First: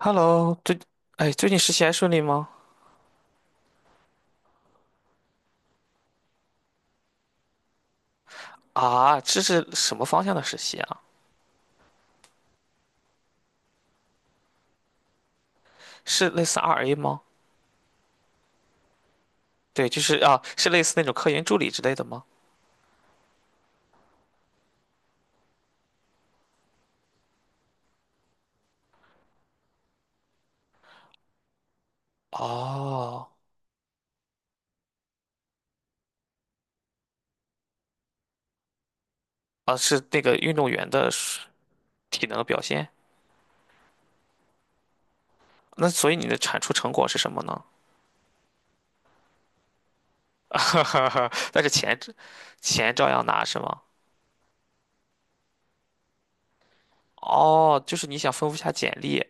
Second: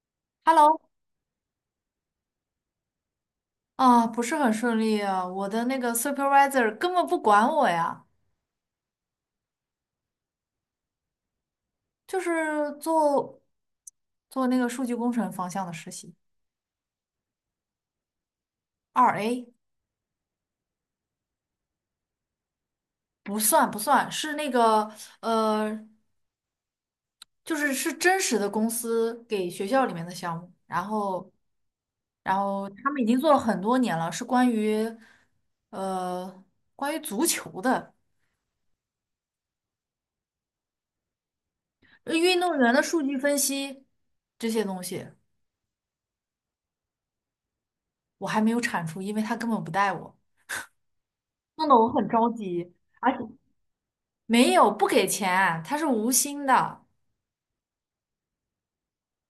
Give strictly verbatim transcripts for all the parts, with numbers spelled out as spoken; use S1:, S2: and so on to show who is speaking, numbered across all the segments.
S1: Hello，最，
S2: Hello，
S1: 哎，最近实习还顺利吗？
S2: 啊，不是很顺利啊，我的那个 supervisor 根本不管我呀，
S1: 啊，这是什么方向的实习啊？
S2: 就是做做那个数据工程方向的实习，
S1: 是类似 R A 吗？
S2: 二 A
S1: 对，就是啊，是类似那种科研助理之类的吗？
S2: 不算不算，是那个呃，就是是真实的公司给学校里面的项目，然后然后他们已经
S1: 哦，
S2: 做了很多年了，是关于呃关于足球的
S1: 啊，是那个运动员的水
S2: 呃
S1: 体
S2: 运
S1: 能
S2: 动
S1: 表
S2: 员的
S1: 现。
S2: 数据分析这些东西。
S1: 那所以你的产出成果是什么呢？
S2: 我还没有产出，因为他根本不带我。
S1: 但
S2: 弄
S1: 是
S2: 得我
S1: 钱，
S2: 很着急，
S1: 钱照
S2: 而且
S1: 样拿是吗？
S2: 没有不给钱，他是无薪的。
S1: 哦，就是你想丰富一下简历，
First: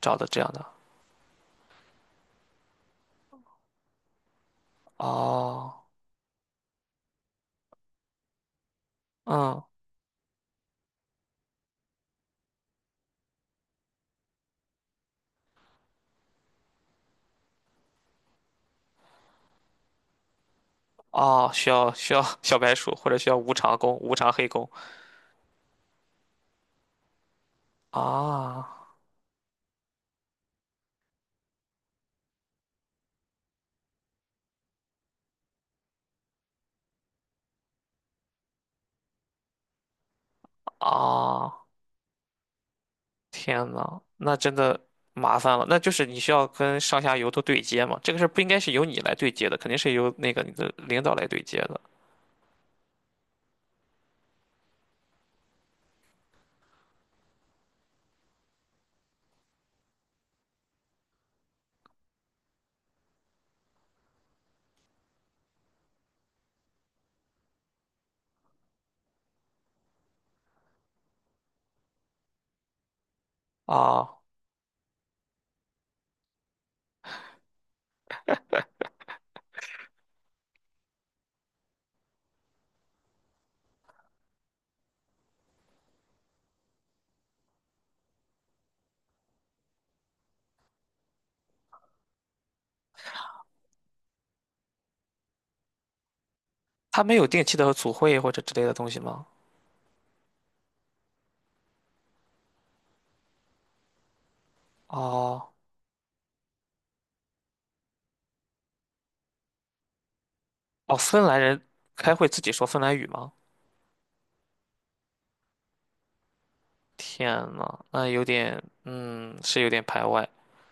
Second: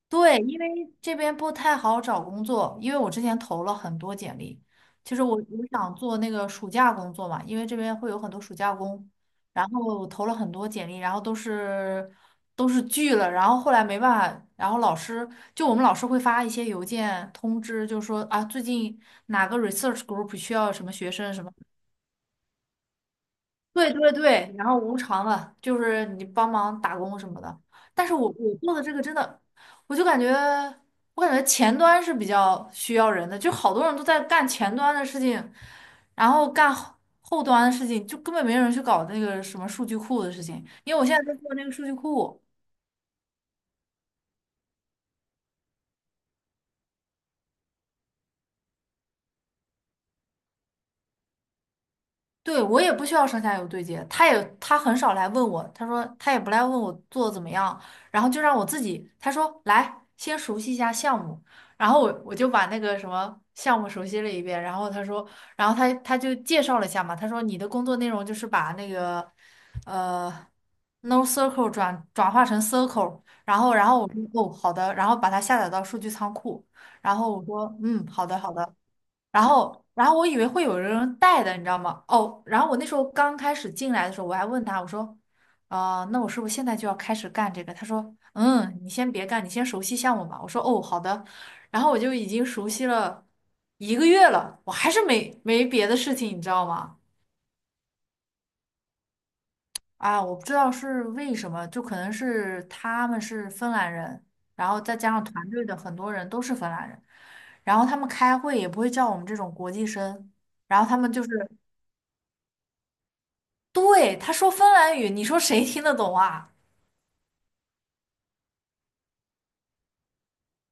S1: 找的
S2: 对，
S1: 这样
S2: 因
S1: 的。
S2: 为这边不太好找工作，因为我之前投了很多简历，就是我我
S1: 哦，
S2: 想做那个暑假工作嘛，因为这边会有很多暑假工，
S1: 嗯，
S2: 然后我投了很多简历，然后都是都是拒了，然后后来没办法，然后老师就我们老师会发一些邮件通知，就说啊最近哪个 research group 需要什么学生什
S1: 哦，
S2: 么。
S1: 需要需要小白鼠，或者需要无偿
S2: 对
S1: 工、
S2: 对
S1: 无偿黑
S2: 对，然
S1: 工
S2: 后无偿的，就是你帮忙打工什么的。但是我我
S1: 啊。
S2: 做的这个真的，我就感觉我感觉前端是比较需要人的，就好多人都在干前端的事情，然后干后后端的事情，就根本没人去搞那个什么数据库的事情。因为我现在在做
S1: 啊，
S2: 那个数据库，
S1: 天呐，那真的麻烦了。那就是你需要跟上下游都对接嘛，这个事儿不应该是由你来对接的，肯定是由那个你的领导来对接的。
S2: 对，我也不需要上下游对接，他也他很少来问我，他说他也不来问我做得怎么样，然后就让我自己，他说来先熟悉一下项目，然后我我就把那个什么项目熟悉了一遍，然后他说，然后他他就介绍了一下嘛，他说你的工作内容就是把那个呃 no circle 转转化成 circle，然后然后我
S1: 啊，
S2: 说哦好的，然后把它下载到数据仓库，然后我说嗯好的好的，然后，然后我以为会有人带的，你知道吗？哦，然后我那时候刚开始进来的时候，我还问他，我说，啊，那我是不是现在就要开始干这个？他说，嗯，你先别干，你先熟悉项目吧。我说，哦，好的。然后我就已经熟悉了一个月了，我还是没没别的事情，你知道吗？
S1: 他没有定期的组会或者之类的东西吗？
S2: 啊，我不知道是为什么，就可能是他们是芬兰人，然后再加上团
S1: 哦，
S2: 队的很多人都是芬兰人，然后他们开会也不会叫我们这种国际生，然后
S1: 哦，
S2: 他们就
S1: 芬
S2: 是。
S1: 兰人开会自己说芬兰语吗？
S2: 对，他说芬兰语，你说谁听得懂啊？
S1: 天呐，那有点，嗯，是有点排外。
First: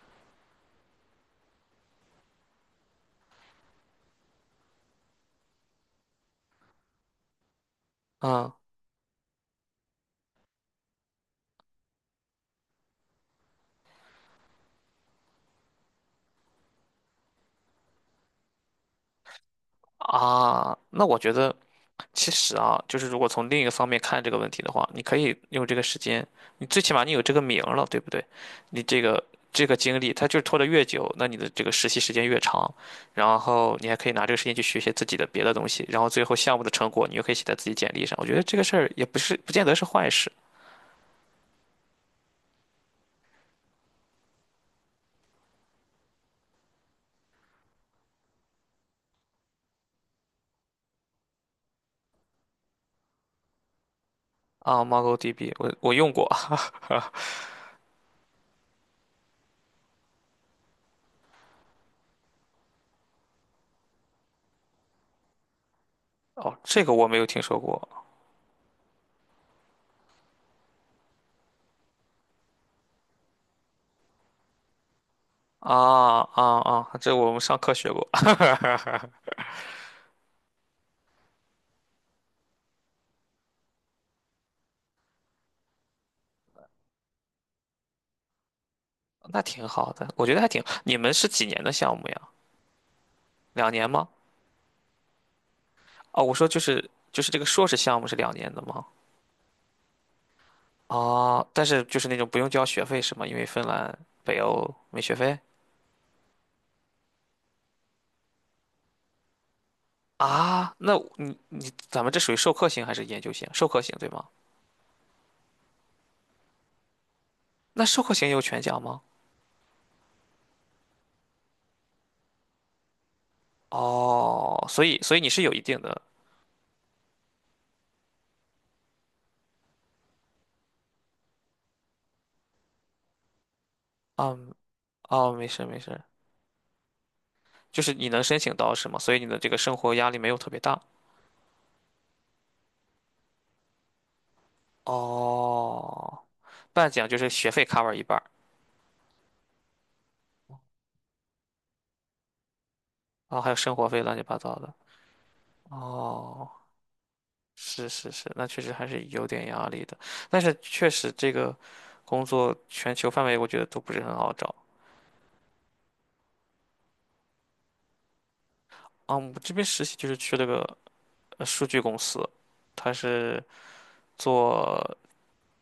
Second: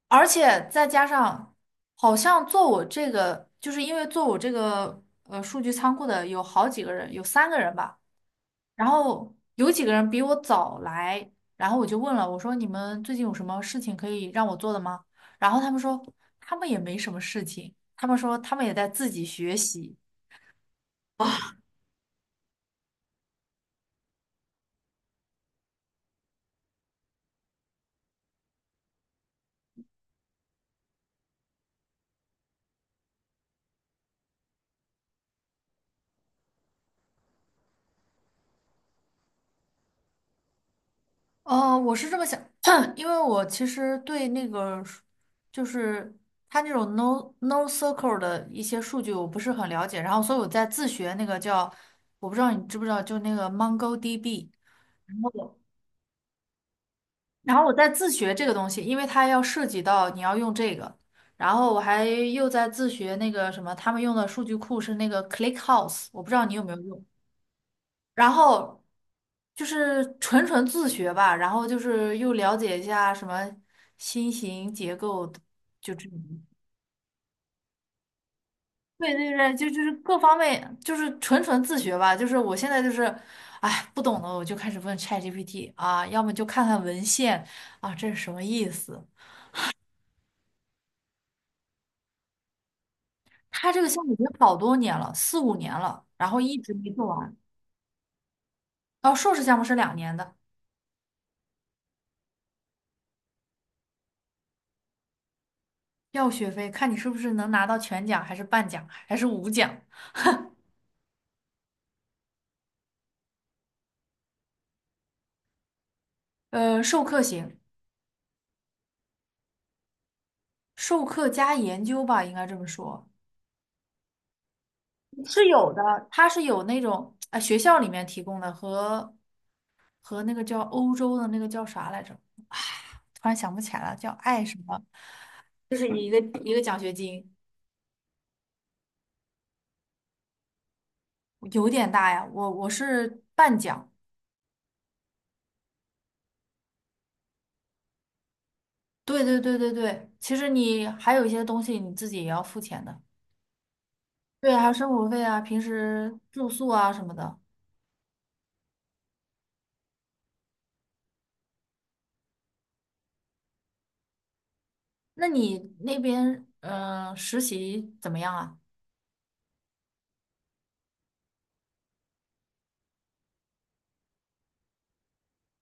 S2: 而且再加上，好像做我这个，就是因为做我这个呃数据仓库的有好几个人，有三个人吧，
S1: 嗯
S2: 然后有几个人比我早来，然后我就问了，我说你们最近有什么事情可以让我做的吗？然后他们说他们也没什么事情，他们说他们也在自己学习。
S1: 啊，那我觉得。其实啊，就是如果从另一个方面看这个问题的话，你可以用这个时间，你最起码你有这个名儿了，对不对？你这个这个经历，它就是拖得越久，那你的这个实习时间越长，然后你还可以拿这个时间去学一些自己的别的东西，然后最后项目的成果你又可以写在自己简历上。我觉得这个事儿也不是不见得是坏事
S2: 哦，我是这么想，因为我其实对那个数就是它那种 no no circle 的一些数据我不是很了解，然后所以我在自学那个叫我不知道你知不知道，就那个 MongoDB，
S1: 啊。
S2: 然后
S1: MongoDB
S2: 我
S1: 我我用过，
S2: 然后我在自学这个东西，因为它要涉及到你要用这个，然后我还又在自学那个什么，他们用的数据库是那个 ClickHouse，我不知道你
S1: 哦，
S2: 有没有
S1: 这个
S2: 用。
S1: 我没有听说过
S2: 然后就是纯纯自学吧，然后就是又了解一下什么新型结构的就这
S1: 啊
S2: 种。
S1: 啊啊，这我们上课学过，
S2: 对对对，就就是各方面就是纯纯自学吧。就是我现在就是，哎，不懂的我就开始问 ChatGPT 啊，要么就看看文献啊，这是什么意思？
S1: 那挺好的，我觉得还挺。你们是几年的项目呀？两
S2: 它这
S1: 年
S2: 个项
S1: 吗？
S2: 目已经好多年了，四五年了，
S1: 哦，
S2: 然
S1: 我
S2: 后
S1: 说
S2: 一
S1: 就
S2: 直
S1: 是
S2: 没做
S1: 就是
S2: 完。
S1: 这个硕士项目是两年的吗？
S2: 哦，硕士项目是两年的，
S1: 哦，但是就是那种不用交学费是吗？因为芬兰、北欧没学费
S2: 要学费，看你是不是能拿到全奖，还是半奖，还是五奖。
S1: 啊。那你咱们这属于授课型还是研究型？授课型对吗？
S2: 呃，授课型，
S1: 那授课型有全奖吗？
S2: 授课加研究吧，应该这么说。
S1: 哦，所以所以你是
S2: 是
S1: 有一
S2: 有
S1: 定的，
S2: 的，它是有那种啊、学校里面提供的和和那个叫欧洲的那个叫啥来着，突然想不起来了，叫爱
S1: 嗯，
S2: 什么，
S1: 哦，没事
S2: 就
S1: 没
S2: 是
S1: 事，
S2: 一个一个奖学金。
S1: 就是你能申请到是吗？所以你的这个生活压力没有特别大。
S2: 有点大呀。我我是半奖。
S1: 哦，半奖就是学费 cover 一半儿，
S2: 对对对对对，其实你还有一些东西你自己也要付钱的。
S1: 然后还有生活费乱七八
S2: 对
S1: 糟
S2: 啊，还
S1: 的。
S2: 有生活费啊，平时住
S1: 哦。
S2: 宿啊什么的。
S1: 是是是，那确实还是有点压力的。但是确实这个工作全球范围我觉得都不是很好找
S2: 那你那边嗯、呃实习怎么样啊？
S1: 啊。我这边实习就是去了个呃数据公司，他是做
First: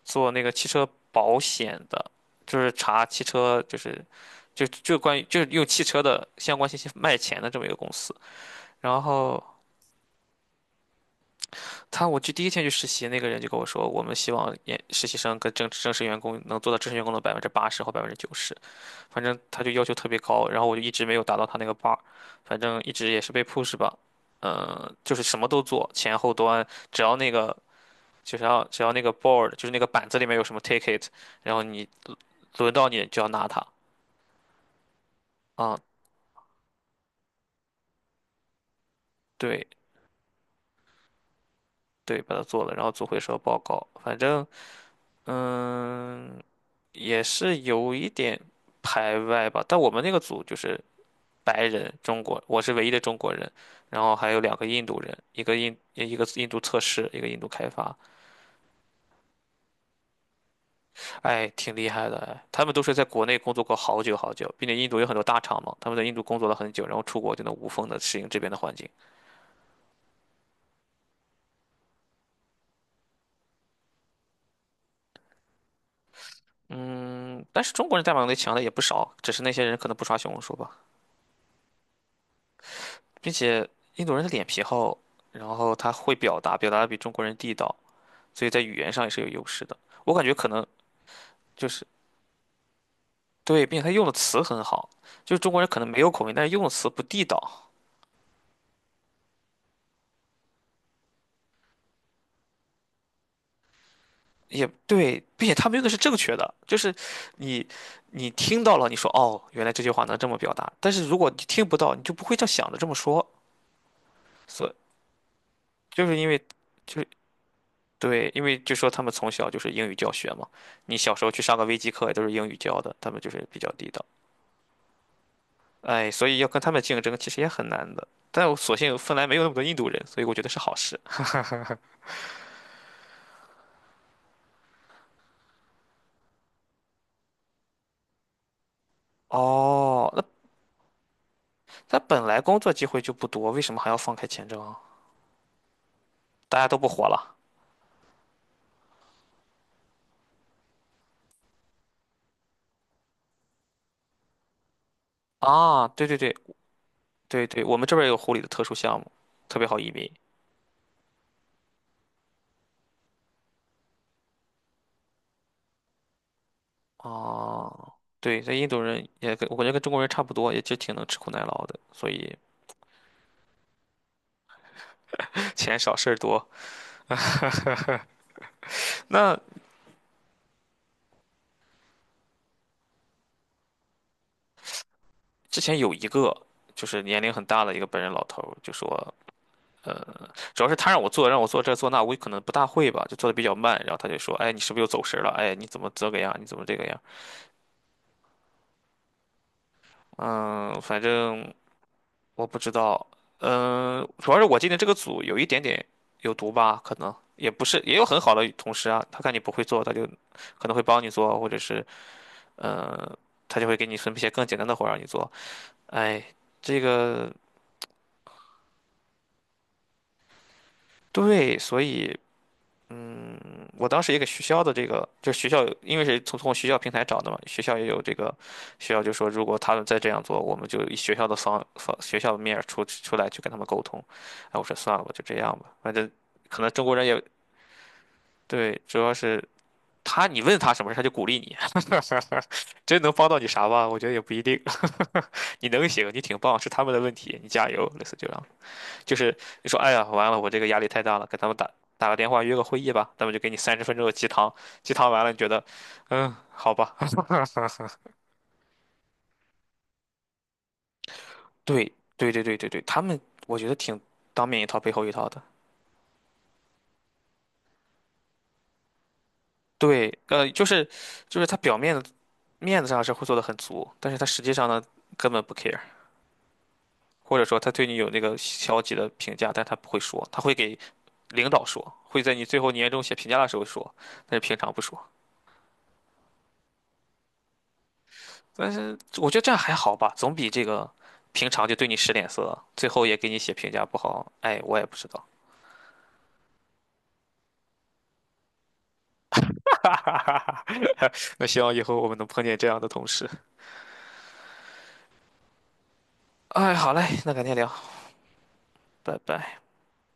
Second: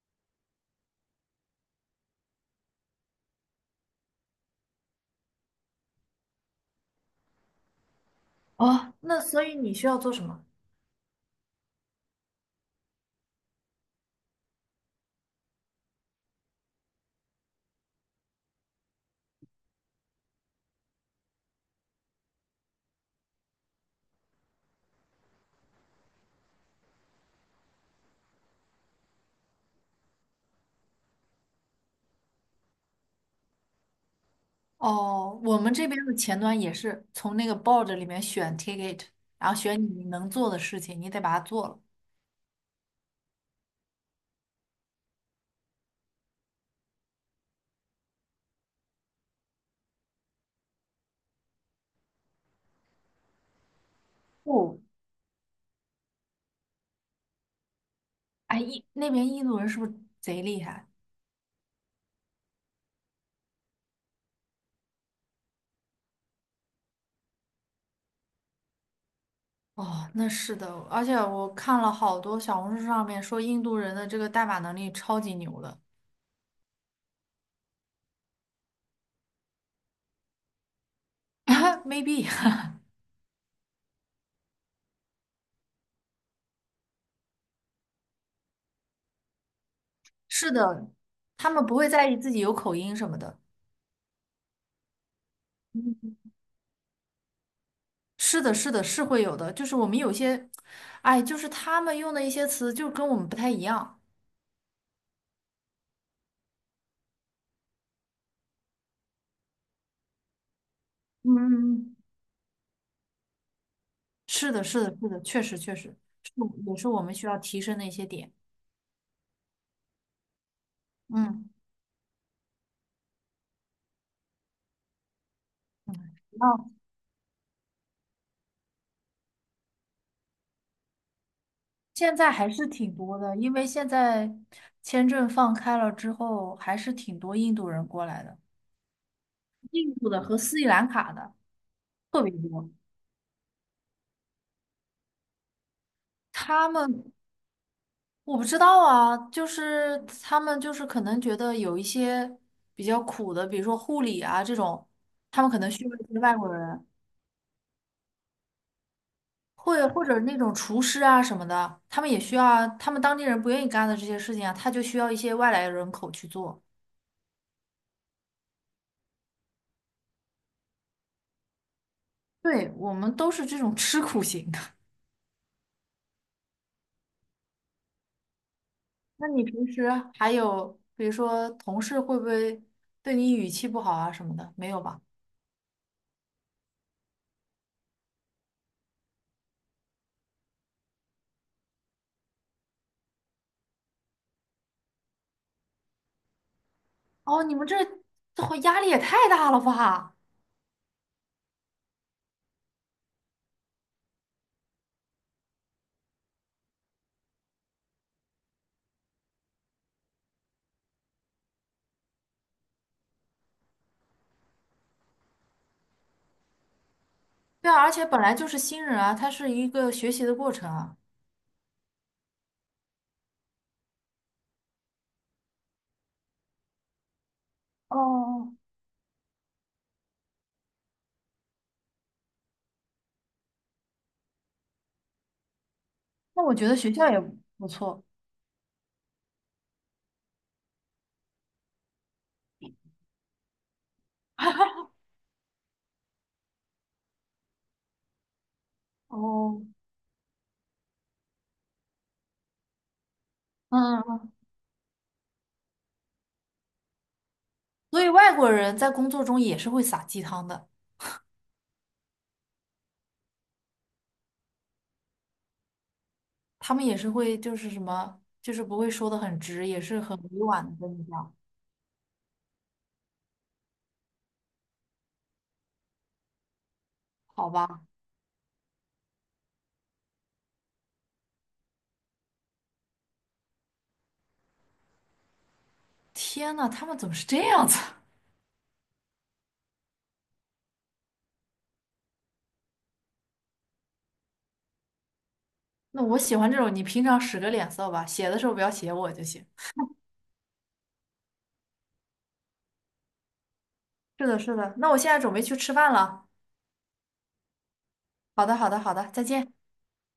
S1: 做那个汽车保险的，就是查汽车就是就就关于就是用汽车的相关信息卖钱的这么一个公司。
S2: 哦，
S1: 然
S2: 那
S1: 后
S2: 所以你需要做什么？
S1: 他我去第一天去实习，那个人就跟我说，我们希望研实习生跟正正式员工能做到正式员工的百分之八十或百分之九十。反正他就要求特别高，然后我就一直没有达到他那个 bar，反正一直也是被 push 吧，嗯、就是什么都做，前后端，只要那个就是要只要那个 board，就是那个板子里面有什么 ticket，然后你轮到你就要拿它，
S2: 哦，我们
S1: 啊、
S2: 这边的前端也是从那个 board 里面选 ticket，然后
S1: 对
S2: 选你能做的事情，你得把它做了。
S1: 对，把它做了，然后做回收报告，反正嗯、也是有一点排外吧，但我们那个组就是。白人，中国，我是唯一的中国人，然后还有两个
S2: 哦，
S1: 印度人，一个印一个印度测试，一个印度开发，
S2: 哎，印那边印度人是不是贼厉害？
S1: 哎，挺厉害的，哎，他们都是在国内工作过好久好久，并且印度有很多大厂嘛，他们在印度工作了很久，然后出国就能无缝的适应这边的环境。
S2: 哦，那是的，而且我看了好多小红书上面说印度人的这个代码能力超级牛的
S1: 嗯，但是中国人代码能力强的也不少，只是那些人可能不刷小红书吧，
S2: ，maybe
S1: 并且印度人的脸皮厚，然后他会表达，表达的比中国人地道，所以在语言上也是有优势的。我感觉可
S2: 是
S1: 能
S2: 的，他们
S1: 就
S2: 不
S1: 是。
S2: 会在意自己有口音什么的。
S1: 对，并且他用的词很好，就是中国人可能没有
S2: 嗯，
S1: 口音，但是用的词不地道，
S2: 是的，是的，是会有的，就是我们有些，哎，就是他们用的一些词就跟我们不太一样。
S1: 也对，并且他们用的是正确的，就是你你听到了，你说哦，原来这句话能这么表达，但是如果你听不到，
S2: 嗯，
S1: 你就不会这样想着这么说，
S2: 是的，
S1: 所以
S2: 是的，是的，确实确实
S1: 就是因
S2: 是，
S1: 为
S2: 也是
S1: 就
S2: 我
S1: 是
S2: 们需要提升的一些
S1: 对，
S2: 点。
S1: 因为就说他们从小就是英语教学嘛，你小时候去
S2: 嗯
S1: 上个微机课也都是英语教的，他们就是比较地道，
S2: 嗯，
S1: 哎，所以要跟
S2: 哦，
S1: 他们竞争其实也很难的，但我所幸芬兰没有那么多印度人，所以我觉得是好事。
S2: 现在还是挺多的，因为现在签证放开了之后，还是挺多印度人过来的，印度
S1: 哦，
S2: 的
S1: 那
S2: 和斯里兰卡的
S1: 他
S2: 特
S1: 本
S2: 别
S1: 来工
S2: 多。
S1: 作机会就不多，为什么还要放开签证啊？大家
S2: 他
S1: 都不活
S2: 们
S1: 了
S2: 我不知道啊，就是他们就是可能觉得有一些比较苦的，比如说护理啊这种，他们可能需
S1: 啊！
S2: 要
S1: 对
S2: 一
S1: 对
S2: 些
S1: 对
S2: 外国人。
S1: 对对，我们这边儿有护理的特殊项目，特别好
S2: 会
S1: 移
S2: 或
S1: 民。
S2: 者那种厨师啊什么的，他们也需要啊，他们当地人不愿意干的这些事情啊，他就需要一些外来人口去做。
S1: 啊！对，这印度人也跟我感觉跟中国人差不多，也就挺能吃苦耐劳的，所以
S2: 对，我们都是这种吃苦型的。
S1: 钱少事儿多。
S2: 那
S1: 那
S2: 你平时还有，比如说同事会不会对你语气不好啊什么的？没有吧？
S1: 之前有一个就是年龄很大的一个本人老头儿就说，呃，主要是他让我做，让我做这做那，我可能不大会吧，就做的比较慢。然后他就说，哎，你是不是又走神儿了？哎，你怎么这个样？你怎么这个样？
S2: 哦，你们这这会压力也太大了吧？
S1: 嗯，反正。我不知道，嗯，主要是我进的这个组有一点点有毒吧，可能也不是，也有很好的同事啊，他看你不会做，他就可能会帮你做，或者是呃，他就会给你分配一些更简单的活儿让你做。哎，这个
S2: 对啊，而且本来就是新人啊，他是一个学习的过程啊。
S1: 对，所以我当时也给学校的这个，就是学校因为是从从学校平台找的嘛，学校也有这个，
S2: 哦，
S1: 学校就说如果他们再这样做，我们就以学校的方方学校的面儿出出来去跟他们沟通。哎，我说算了吧，就这样吧，反正。
S2: 那我
S1: 可
S2: 觉
S1: 能
S2: 得
S1: 中
S2: 学
S1: 国人
S2: 校也
S1: 也
S2: 不错。
S1: 对，主要是他，你问他什么事，他就鼓励你，真能帮到你啥吧？我觉得也不一定。你能行，你挺棒，是他们的问题，你加油，类似这样。就是
S2: 哦，
S1: 你说，哎呀，完了，我这个压力太大了，给他们打打个电话，约个会议吧，他们就给你三十分
S2: 嗯
S1: 钟的鸡
S2: 嗯，
S1: 汤，鸡汤完了，你觉得，嗯，好吧。
S2: 所以 外国人在工作中也是会撒鸡汤的。
S1: 对，对，对，对，对，对，他们我觉得挺当面一套背后一套的。
S2: 他们也是会就是什么，就是不会说的很直，也是
S1: 对，
S2: 很委
S1: 呃，就
S2: 婉的
S1: 是
S2: 跟你讲，
S1: 就是他表面的面子上是会做的很足，但是他实际上呢，根本不 care。或者
S2: 好
S1: 说他
S2: 吧？
S1: 对你有那个消极的评价，但他不会说，他会给领导说，会在你最后年终写评价的时候说，但是平常不说。
S2: 天呐，他们怎么是这样子？
S1: 但是我觉得这样还好吧，总比这个平常就对你使脸色，最后也给你写评价不好。哎，我也不知道。
S2: 那我喜欢这种，你平常使个脸色吧，写的时候不要写我就行。
S1: 那希望以后我们能碰见这样的同事。
S2: 是的，是的，那我现在准备去吃饭了。
S1: 哎，好嘞，那改天聊，
S2: 好的，好的，好的，
S1: 拜
S2: 再见。
S1: 拜。